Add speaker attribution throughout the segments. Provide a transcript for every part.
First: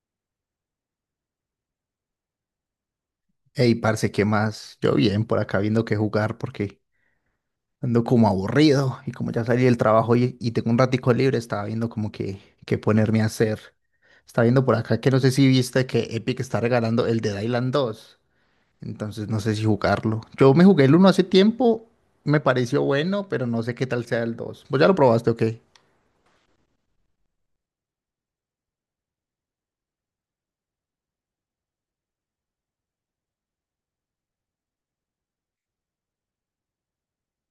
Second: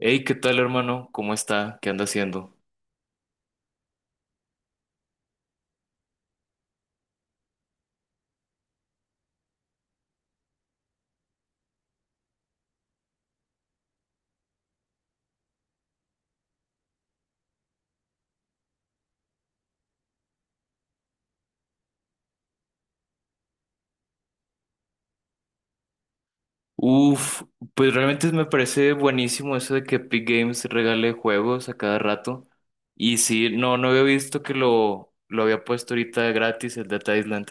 Speaker 1: Hey, ¿qué tal, hermano? ¿Cómo está? ¿Qué anda haciendo?
Speaker 2: Ey, parce, ¿qué más? Yo bien, por acá viendo qué jugar porque ando como aburrido y como ya salí del trabajo y tengo un ratico libre, estaba viendo como que qué ponerme a hacer. Estaba viendo por acá que no sé si viste que Epic está regalando el Dead Island 2, entonces no sé si jugarlo. Yo me jugué el uno hace tiempo, me pareció bueno, pero no sé qué tal sea el 2. ¿Vos ya lo probaste o qué?
Speaker 1: Uf, pues realmente me parece buenísimo eso de que Epic Games regale juegos a cada rato. Y sí, no había visto que lo había puesto ahorita gratis el Data Island,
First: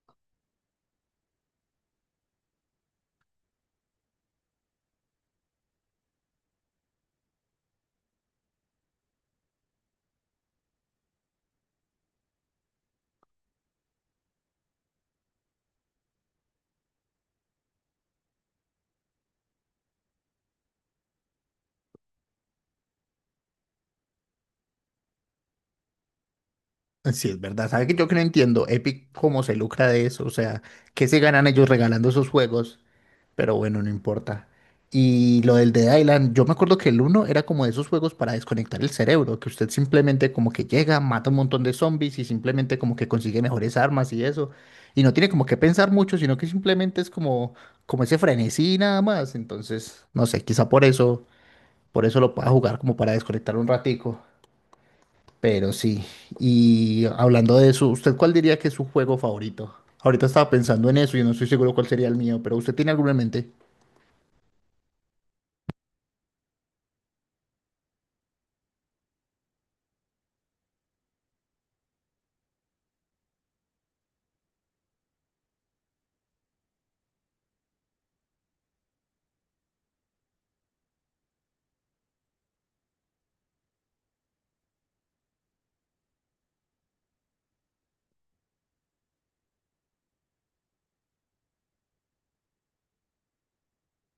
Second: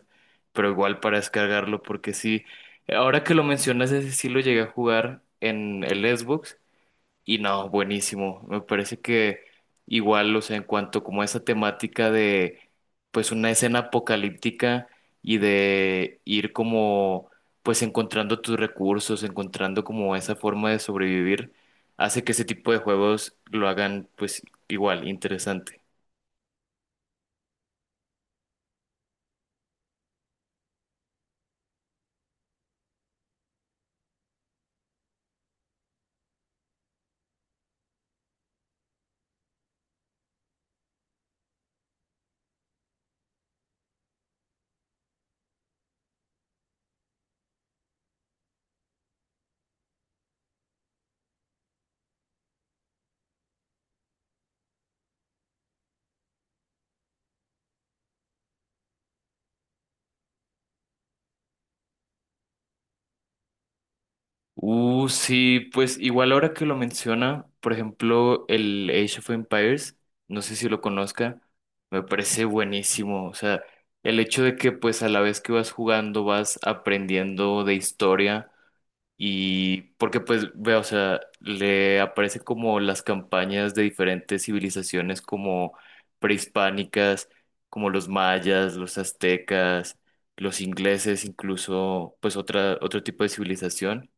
Speaker 1: pero igual para descargarlo, porque sí, ahora que lo mencionas, ese sí lo llegué a jugar en el Xbox. Y no, buenísimo. Me parece que igual, o sea, en cuanto como a esa temática de pues una escena apocalíptica y de ir como pues encontrando tus recursos, encontrando como esa forma de sobrevivir, hace que ese tipo de juegos lo hagan pues igual interesante.
Speaker 2: Sí, es verdad. ¿Sabes que yo que no entiendo? Epic, ¿cómo se lucra de eso? O sea, ¿qué se ganan ellos regalando esos juegos? Pero bueno, no importa. Y lo del Dead Island, yo me acuerdo que el uno era como de esos juegos para desconectar el cerebro, que usted simplemente como que llega, mata un montón de zombies y simplemente como que consigue mejores armas y eso. Y no tiene como que pensar mucho, sino que simplemente es como ese frenesí nada más. Entonces, no sé, quizá por eso lo pueda jugar como para desconectar un ratico. Pero sí. Y hablando de eso, ¿usted cuál diría que es su juego favorito? Ahorita estaba pensando en eso y no estoy seguro cuál sería el mío, pero ¿usted tiene alguno en mente?
Speaker 1: Sí, pues igual ahora que lo menciona, por ejemplo, el Age of Empires, no sé si lo conozca, me parece buenísimo. O sea, el hecho de que pues a la vez que vas jugando vas aprendiendo de historia y porque pues veo, o sea, le aparecen como las campañas de diferentes civilizaciones como prehispánicas, como los mayas, los aztecas, los ingleses, incluso pues otra, otro tipo de civilización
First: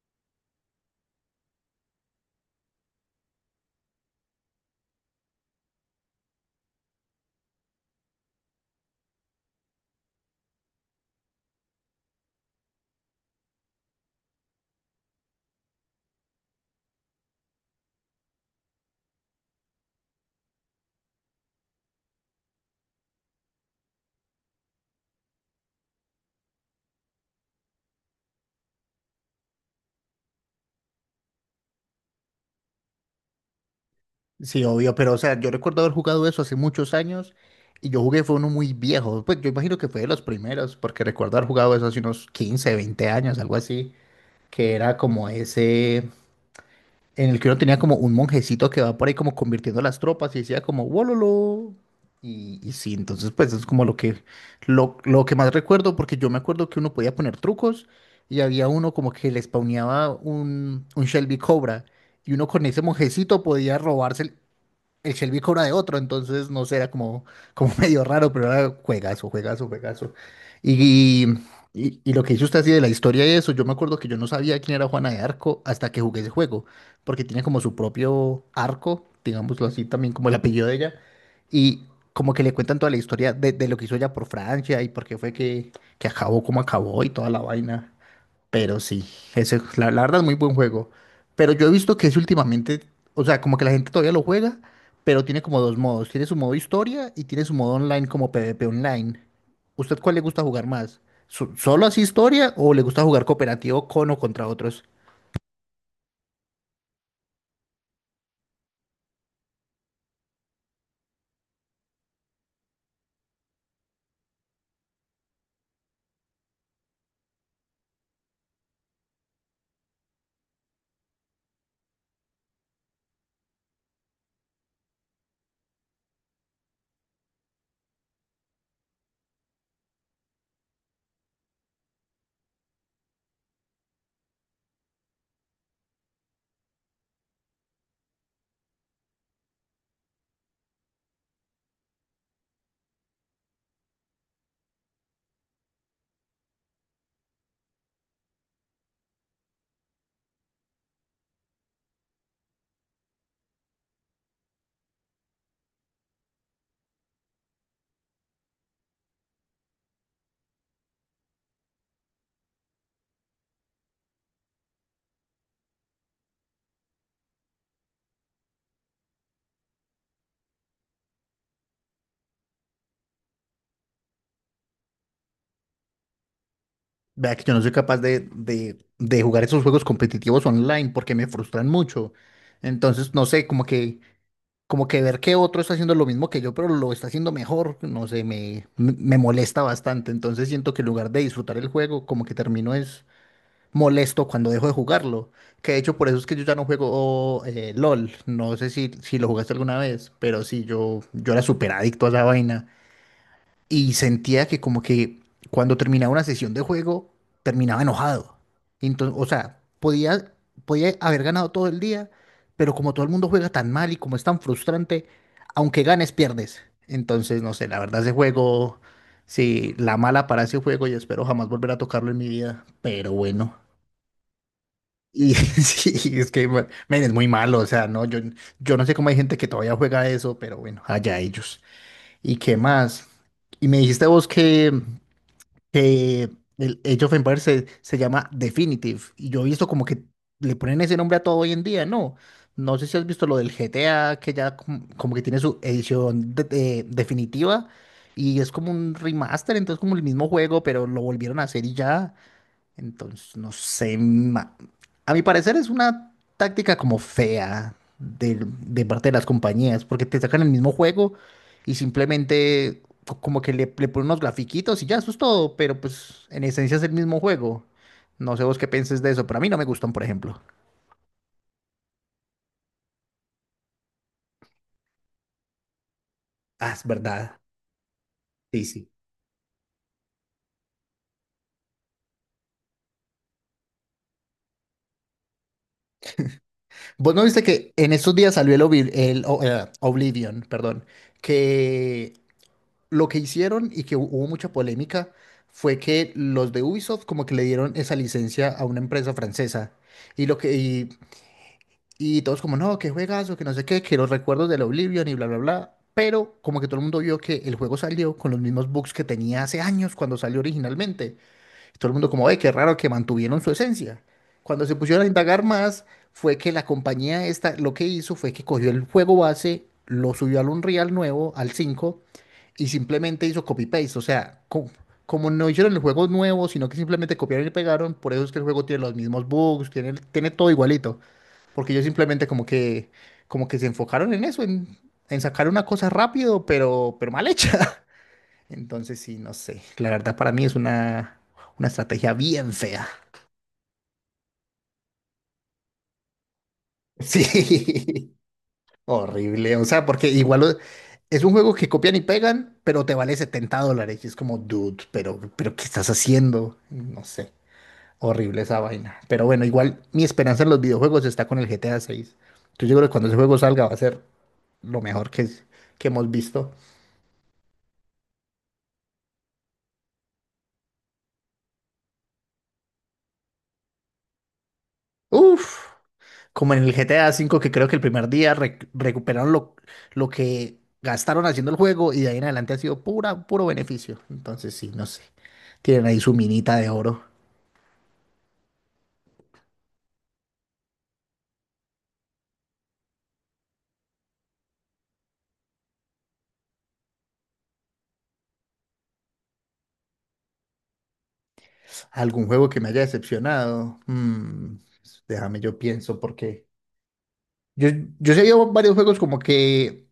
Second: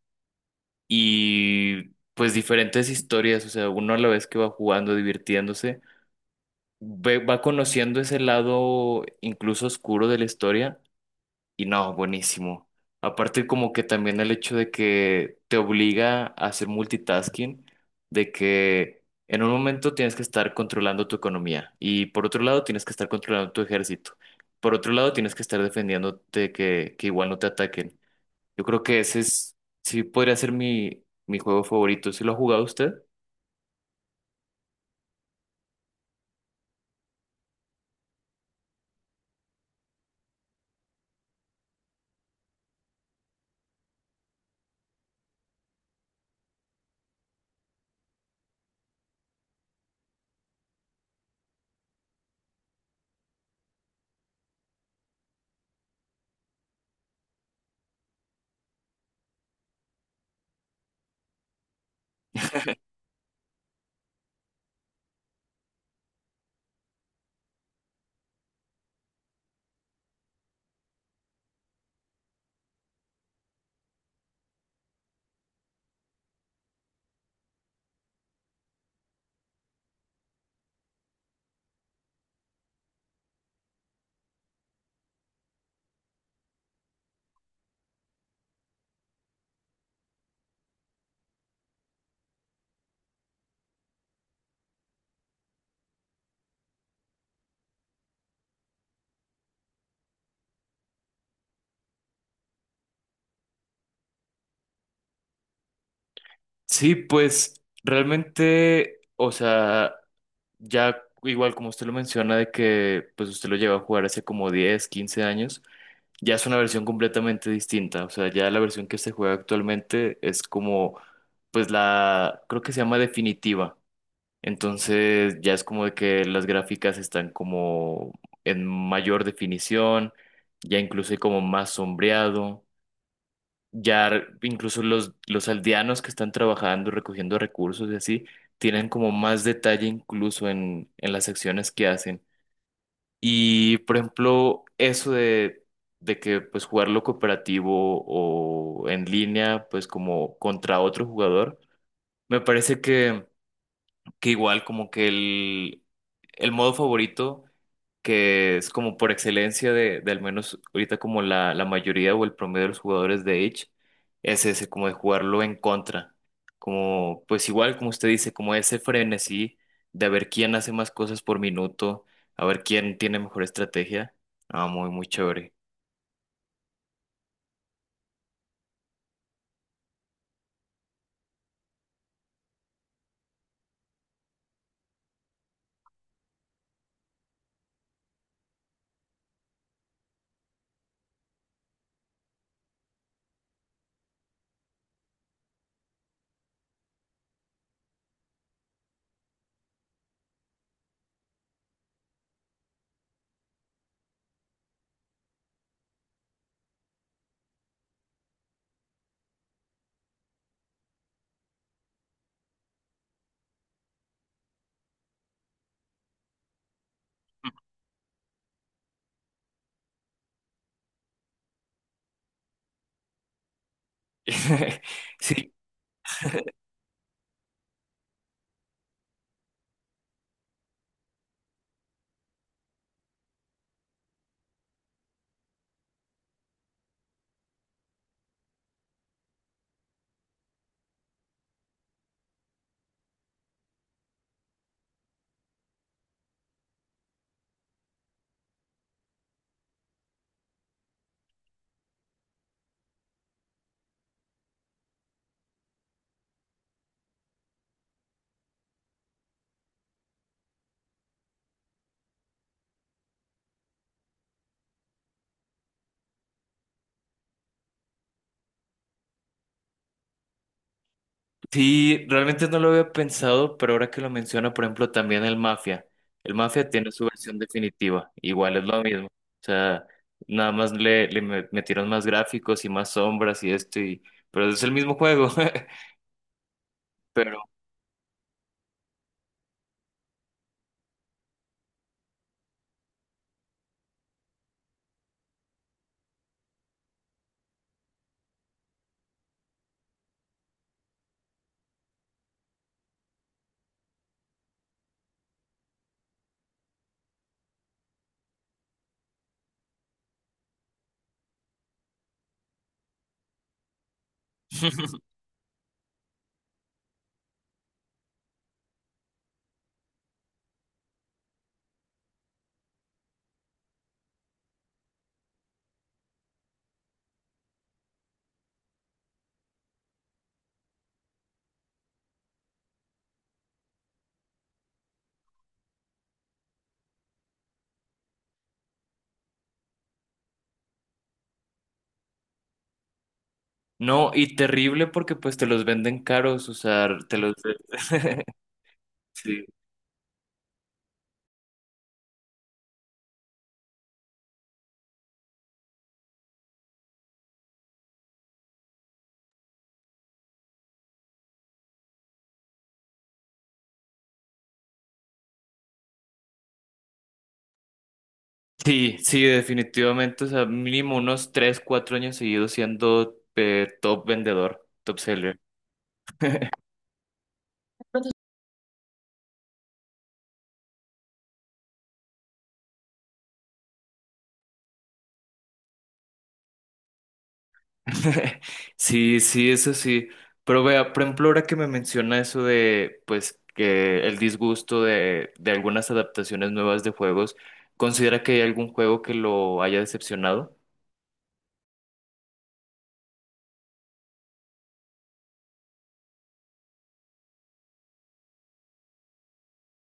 Speaker 1: y pues diferentes historias, o sea, uno a la vez que va jugando, divirtiéndose, va conociendo ese lado incluso oscuro de la historia y no, buenísimo. Aparte como que también el hecho de que te obliga a hacer multitasking, de que en un momento tienes que estar controlando tu economía y por otro lado tienes que estar controlando tu ejército. Por otro lado, tienes que estar defendiéndote que igual no te ataquen. Yo creo que ese es, sí podría ser mi juego favorito. ¿Sí lo ha jugado usted?
Speaker 2: Sí, obvio, pero o sea, yo recuerdo haber jugado eso hace muchos años y yo jugué fue uno muy viejo. Pues yo imagino que fue de los primeros, porque recuerdo haber jugado eso hace unos 15, 20 años, algo así, que era como ese, en el que uno tenía como un monjecito que va por ahí como convirtiendo las tropas y decía como wololo. Y sí, entonces pues es como lo que más recuerdo, porque yo me acuerdo que uno podía poner trucos y había uno como que le spawneaba un Shelby Cobra y uno con ese monjecito podía robarse el Shelby cobra de otro, entonces no sé, era como medio raro, pero era juegazo, juegazo, juegazo. Y, y lo que hizo usted así de la historia y eso, yo me acuerdo que yo no sabía quién era Juana de Arco hasta que jugué ese juego, porque tiene como su propio arco, digámoslo así, también como el apellido de ella, y como que le cuentan toda la historia de lo que hizo ella por Francia y por qué fue que acabó como acabó y toda la vaina. Pero sí, ese, la verdad es muy buen juego. Pero yo he visto que es últimamente, o sea, como que la gente todavía lo juega, pero tiene como dos modos. Tiene su modo historia y tiene su modo online como PvP online. ¿Usted cuál le gusta jugar más? ¿Solo así historia o le gusta jugar cooperativo con o contra otros?
Speaker 1: Sí, pues realmente, o sea, ya igual como usted lo menciona de que pues usted lo lleva a jugar hace como 10 15 años, ya es una versión completamente distinta. O sea, ya la versión que se juega actualmente es como, pues la, creo que se llama definitiva. Entonces ya es como de que las gráficas están como en mayor definición, ya incluso hay como más sombreado. Ya incluso los aldeanos que están trabajando, recogiendo recursos y así, tienen como más detalle incluso en las acciones que hacen. Y por ejemplo, eso de que pues jugarlo cooperativo o en línea, pues como contra otro jugador, me parece que igual como que el modo favorito que es como por excelencia de al menos ahorita como la mayoría o el promedio de los jugadores de Age, es ese, como de jugarlo en contra. Como, pues igual como usted dice, como ese frenesí de ver quién hace más cosas por minuto, a ver quién tiene mejor estrategia. Ah, muy, muy chévere.
Speaker 2: Vea que yo no soy capaz de jugar esos juegos competitivos online porque me frustran mucho. Entonces, no sé, como que ver que otro está haciendo lo mismo que yo, pero lo está haciendo mejor, no sé, me molesta bastante. Entonces siento que en lugar de disfrutar el juego, como que termino es molesto cuando dejo de jugarlo. Que de hecho por eso es que yo ya no juego LOL. No sé si lo jugaste alguna vez, pero sí, yo era súper adicto a esa vaina y sentía que como que cuando terminaba una sesión de juego, terminaba enojado. Entonces, o sea, podía haber ganado todo el día, pero como todo el mundo juega tan mal y como es tan frustrante, aunque ganes, pierdes. Entonces, no sé, la verdad ese juego, sí, la mala para ese juego y espero jamás volver a tocarlo en mi vida, pero bueno. Y
Speaker 1: Sí,
Speaker 2: sí, es que, bueno, men, es muy malo, o sea, no, yo no sé cómo hay gente que todavía juega eso, pero bueno, allá ellos. ¿Y qué más? Y me dijiste vos que el Age of Empires se llama Definitive. Y yo he visto como que le ponen ese nombre a todo hoy en día, ¿no? No sé si has visto lo del GTA, que ya como, que tiene su edición definitiva y es como un remaster, entonces como el mismo juego, pero lo volvieron a hacer y ya. Entonces, no sé, a mi parecer es una táctica como fea de, parte de las compañías, porque te sacan el mismo juego y simplemente como que le ponen unos grafiquitos y ya, eso es todo, pero pues en esencia es el mismo juego. No sé vos qué pienses de eso, pero a mí no me gustan, por ejemplo.
Speaker 1: sí, realmente no lo había pensado, pero ahora que lo menciona, por ejemplo, también el Mafia. El Mafia
Speaker 2: Ah, es
Speaker 1: tiene su
Speaker 2: verdad.
Speaker 1: versión definitiva, igual
Speaker 2: Sí,
Speaker 1: es lo
Speaker 2: sí.
Speaker 1: mismo. O sea, nada más le metieron más gráficos y más sombras y esto, y, pero es el mismo juego.
Speaker 2: Vos no viste
Speaker 1: Pero
Speaker 2: que en estos días salió el, Obliv- el O- Oblivion, perdón, que lo que hicieron y que hubo mucha polémica fue que los de Ubisoft como que le dieron esa licencia a una empresa francesa. Y lo que y, y todos como, no, que juegazo, que no sé qué, que los recuerdos del Oblivion y bla, bla, bla. Pero como que todo el mundo vio que el juego salió con los mismos bugs que tenía hace años cuando salió originalmente. Todo el mundo como, ve, qué raro que mantuvieron su esencia. Cuando se pusieron a indagar más, fue que la compañía esta lo que hizo fue que cogió el juego base, lo subió al Unreal nuevo, al 5 y simplemente hizo copy-paste. O sea, como no hicieron el juego nuevo, sino que simplemente copiaron y pegaron, por eso es que el juego tiene los mismos bugs, tiene todo igualito. Porque ellos simplemente como que se enfocaron en eso, en sacar una cosa rápido, pero mal hecha. Entonces, sí, no sé. La verdad, para mí es una estrategia bien fea.
Speaker 1: no, y terrible porque pues te los venden caros, o sea, te los...
Speaker 2: Sí,
Speaker 1: Sí.
Speaker 2: horrible. O sea, porque igual es un juego que copian y pegan, pero te vale $70. Y es como, dude, pero ¿qué estás haciendo? No sé. Horrible esa vaina. Pero bueno, igual mi esperanza en los videojuegos está con el GTA 6. Entonces, yo creo que cuando ese juego salga va a ser lo mejor que hemos visto.
Speaker 1: Sí, sí, definitivamente, o sea, mínimo unos 3, 4 años seguidos siendo top vendedor, top seller.
Speaker 2: Uf. Como en el GTA V, que creo que el primer día recuperaron lo que gastaron haciendo el juego y de ahí en adelante ha sido pura, puro beneficio. Entonces, sí, no sé. Tienen ahí su minita de oro.
Speaker 1: Sí, sí, eso sí. Pero vea, por ejemplo, ahora que me menciona eso de, pues, que el disgusto de algunas adaptaciones nuevas de juegos, ¿considera que hay algún juego que lo haya decepcionado?
Speaker 2: ¿Algún juego que me haya decepcionado? Déjame, yo pienso, porque yo, yo, sé, yo varios juegos como que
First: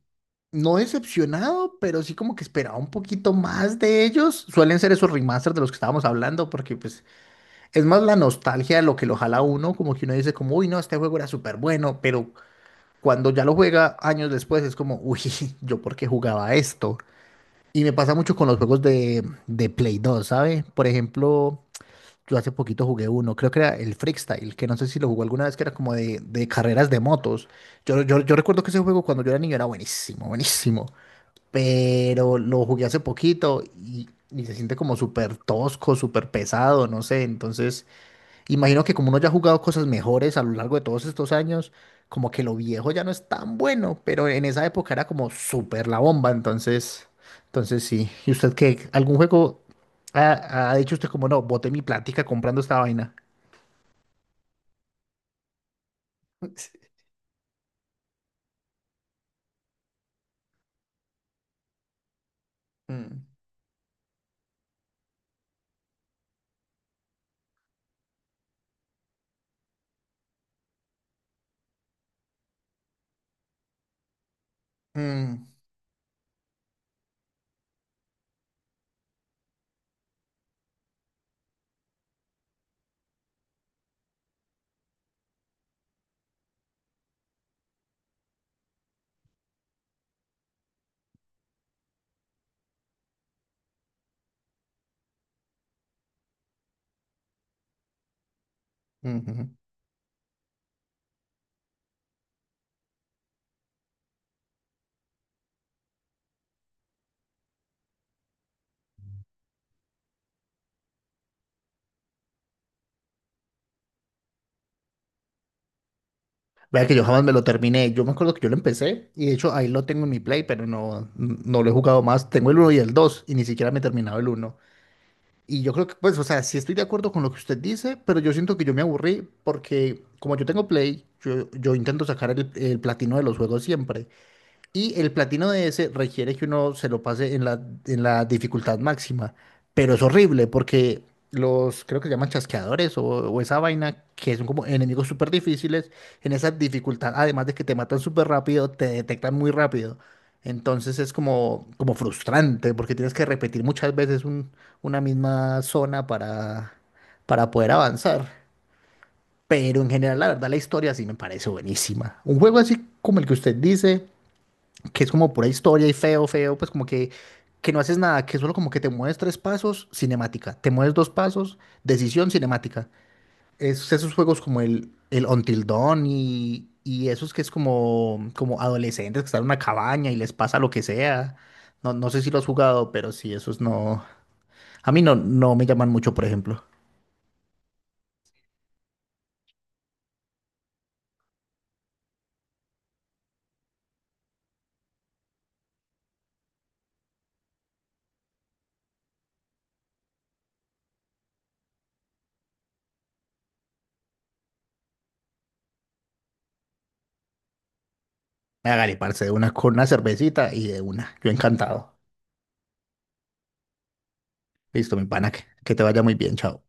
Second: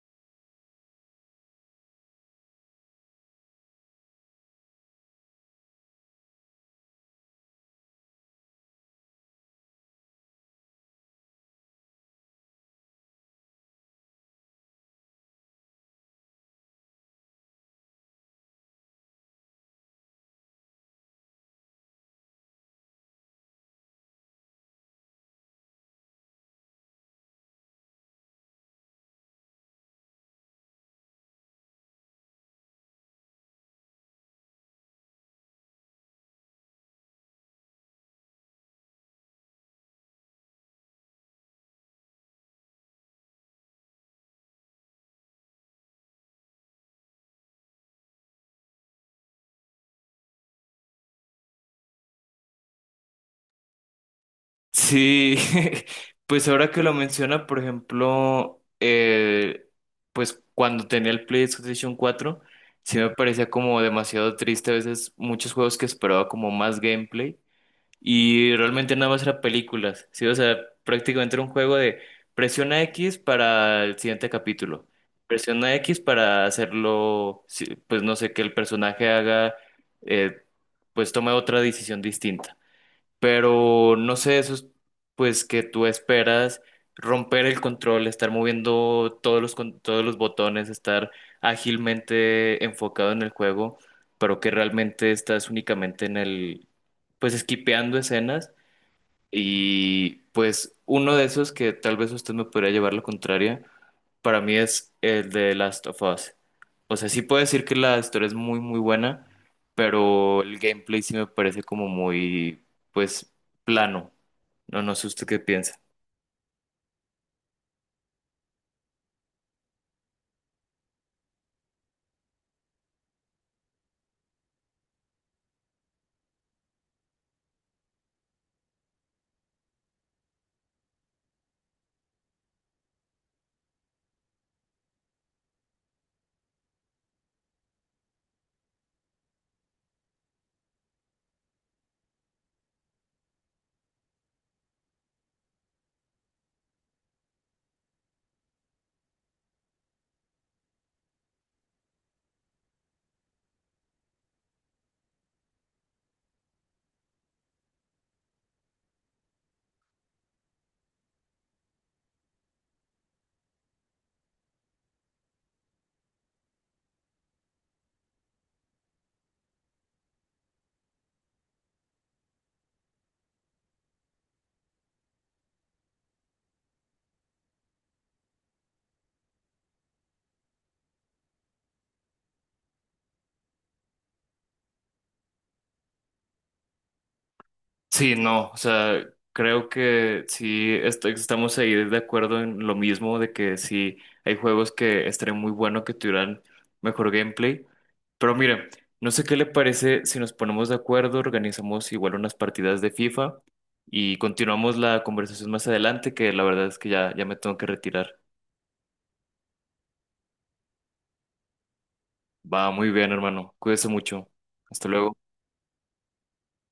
Speaker 2: no decepcionado, pero sí como que esperaba un poquito más de ellos. Suelen ser esos remasters de los que estábamos hablando, porque pues es más la nostalgia de lo que lo jala a uno, como que uno dice como, uy, no, este juego era súper bueno, pero cuando ya lo juega años después es como, uy, yo por qué jugaba esto. Y me pasa mucho con los juegos de Play 2, ¿sabe? Por ejemplo, yo hace poquito jugué uno, creo que era el Freestyle, que no sé si lo jugó alguna vez, que era como de carreras de motos. Yo recuerdo que ese juego cuando yo era niño era buenísimo, buenísimo. Pero lo jugué hace poquito y se siente como súper tosco, súper pesado, no sé. Entonces, imagino que como uno ya ha jugado cosas mejores a lo largo de todos estos años, como que lo viejo ya no es tan bueno, pero en esa época era como súper la bomba, entonces sí. ¿Y usted qué? ¿Algún juego ha dicho usted como no, boté mi plática comprando esta vaina?
Speaker 1: Sí, pues ahora
Speaker 2: Sí.
Speaker 1: que lo menciona, por ejemplo, pues cuando tenía el PlayStation 4, sí me
Speaker 2: Mm.
Speaker 1: parecía como demasiado triste a veces muchos juegos que esperaba como más gameplay. Y realmente nada más era películas, ¿sí? O sea, prácticamente era un juego de presiona X para el siguiente capítulo.
Speaker 2: Mm,
Speaker 1: Presiona X para hacerlo, sí, pues no sé, que el personaje haga, eh, pues tome otra decisión distinta. Pero no sé, eso es pues que tú esperas romper el control, estar moviendo todos los botones, estar ágilmente enfocado en el juego, pero que realmente estás únicamente en el, pues esquipeando escenas
Speaker 2: ujú.
Speaker 1: y pues uno de esos que tal vez usted me podría llevar la contraria para mí es el de Last of Us. O sea, sí puedo decir que la historia es muy, muy buena, pero el gameplay sí me parece como muy, pues, plano. No, no sé usted qué piensa.
Speaker 2: Vea que yo jamás me lo terminé. Yo me acuerdo que yo lo empecé y de hecho ahí lo tengo en mi Play, pero no, no lo he jugado más. Tengo el uno y el 2 y ni siquiera me he terminado el uno. Y yo creo que, pues, o sea, sí estoy de acuerdo con lo que usted dice, pero yo siento que yo me aburrí porque como yo tengo Play, yo intento sacar el platino de los juegos siempre. Y el platino de ese requiere que uno se lo pase en la dificultad máxima. Pero es horrible porque los, creo que se llaman chasqueadores o esa vaina, que son como enemigos súper difíciles, en esa dificultad, además de que te matan súper rápido, te detectan muy rápido. Entonces es como frustrante porque tienes que repetir muchas veces una misma zona para poder avanzar. Pero en general, la verdad, la historia sí me parece buenísima. Un juego así como el que usted dice que es como pura historia y feo, feo, pues que no haces nada, que solo como que te mueves tres pasos, cinemática. Te mueves dos pasos, decisión, cinemática. Esos juegos como el Until Dawn y esos que es como adolescentes que están en una cabaña y les pasa lo que sea. No, no sé si lo has jugado, pero sí, esos no. A mí no, no me llaman mucho, por ejemplo.
Speaker 1: Sí, no, o sea, creo que sí estamos ahí de acuerdo en lo mismo de que sí hay juegos que estaría muy bueno que tuvieran mejor gameplay. Pero mira, no sé qué le parece si nos ponemos de acuerdo, organizamos igual unas partidas de FIFA y continuamos la conversación más adelante, que la verdad es que ya, me tengo que retirar.
Speaker 2: Hágale, parce, de una con una cervecita y de una. Yo encantado.
Speaker 1: Va muy bien, hermano. Cuídese mucho. Hasta
Speaker 2: Listo, mi
Speaker 1: luego.
Speaker 2: pana, que te vaya muy bien, chao.